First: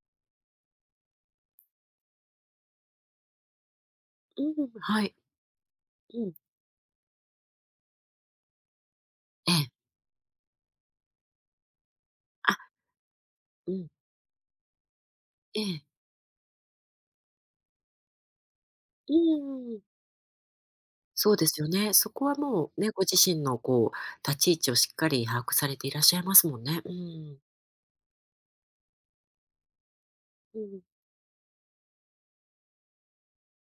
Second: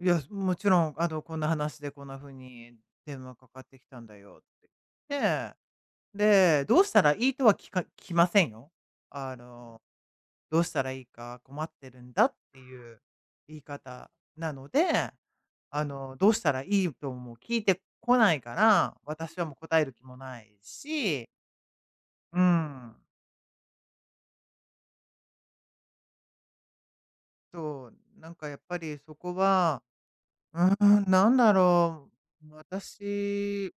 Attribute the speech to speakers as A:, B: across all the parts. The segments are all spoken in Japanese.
A: いや、すもちろんあの「こんな話でこんな風に電話かかってきたんだよ」っ
B: うう
A: て。
B: ぶはい。
A: で
B: うん。
A: で、「どうしたらいい」とは聞か聞きませんよ。あ
B: ええ。
A: の、「どうしたらいいか困ってるんだ」っ
B: あ。
A: ていう言い
B: うん。
A: 方なので、
B: ええ。
A: あの、どうしたらいいとも聞いてこないから、
B: う
A: 私はもう
B: ん、う
A: 答
B: う。
A: える気もないし
B: そうですよね。そこは
A: うー
B: もうね、
A: ん。
B: ご自身のこう、立ち位置をしっかり把握されていらっしゃいますもんね。うん。
A: そう、なんかやっぱりそこは、う
B: うん。
A: ーん、なんだろう、私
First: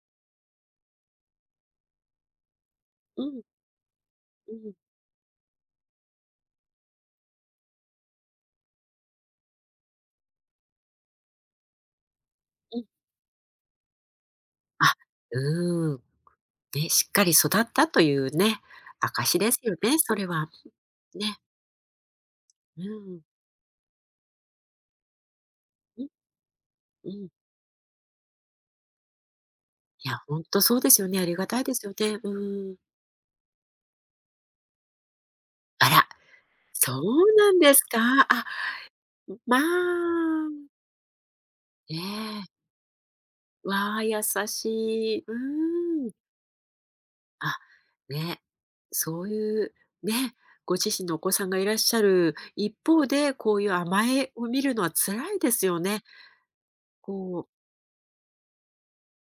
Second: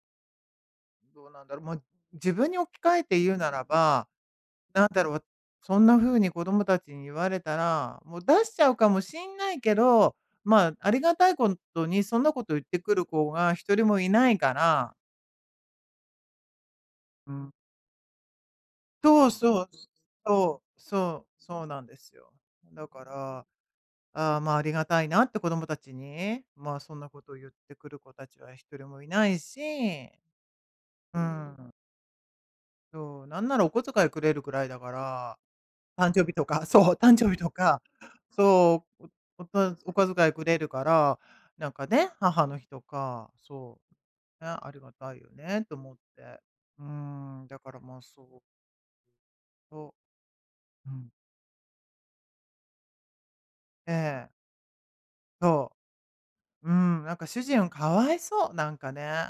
A: どうなんだろ、もい自分に置き換えて
B: う
A: 言う
B: ん。
A: ならば、
B: うん。
A: なんだろう、わそんな風に子供たちに言われたら、もう出しちゃうかもしんないけど、まあ、ありがたいこんとにそんなこと言って
B: うん。
A: くる子が1人もいないか
B: あ、
A: ら
B: うーん、くね、しっか
A: う
B: り育
A: ん。
B: ったというね、
A: そう
B: 証です
A: そう、
B: よ
A: す
B: ね、それは
A: そ
B: [unintelligible]
A: うそ
B: ね。
A: うそうなんですよ。
B: う
A: だか
B: ーん。
A: ら、ああ、まあ、ありがたいなって子供たち
B: うん。
A: に、まあ、そんな
B: う
A: こ
B: ん。
A: とを言ってくる子たちは1人もいないし、
B: いや、ほんとそうですよ
A: う
B: ね。ありがたい
A: ん。
B: ですよでうーん。
A: そう、なんならお小遣いくれるくらいだから、
B: あら、
A: 誕生日とか、
B: そ
A: そう、
B: う
A: 誕生日と
B: なんです
A: か、
B: か？あ、
A: そう、う
B: ん、ま
A: [unintelligible] お小遣いくれる
B: あ。
A: から、なんか
B: え
A: ね、母
B: え。
A: の日とか、そ
B: わ、優
A: う、ね、
B: し
A: ありがたい
B: い、
A: よ
B: う
A: ねと思っ
B: ーん。
A: て。うーん、
B: あ、
A: だからまあ、そ
B: ね、
A: う。
B: そういう、
A: と
B: ね、ご
A: う
B: 自身
A: ん。
B: のお子さんがいらっしゃる一方で、こういう
A: え
B: 甘
A: え。
B: えを見るのは辛いです
A: そ
B: よね。
A: う。うん、
B: こ
A: なんか主
B: う
A: 人はかわいそう、なんかね。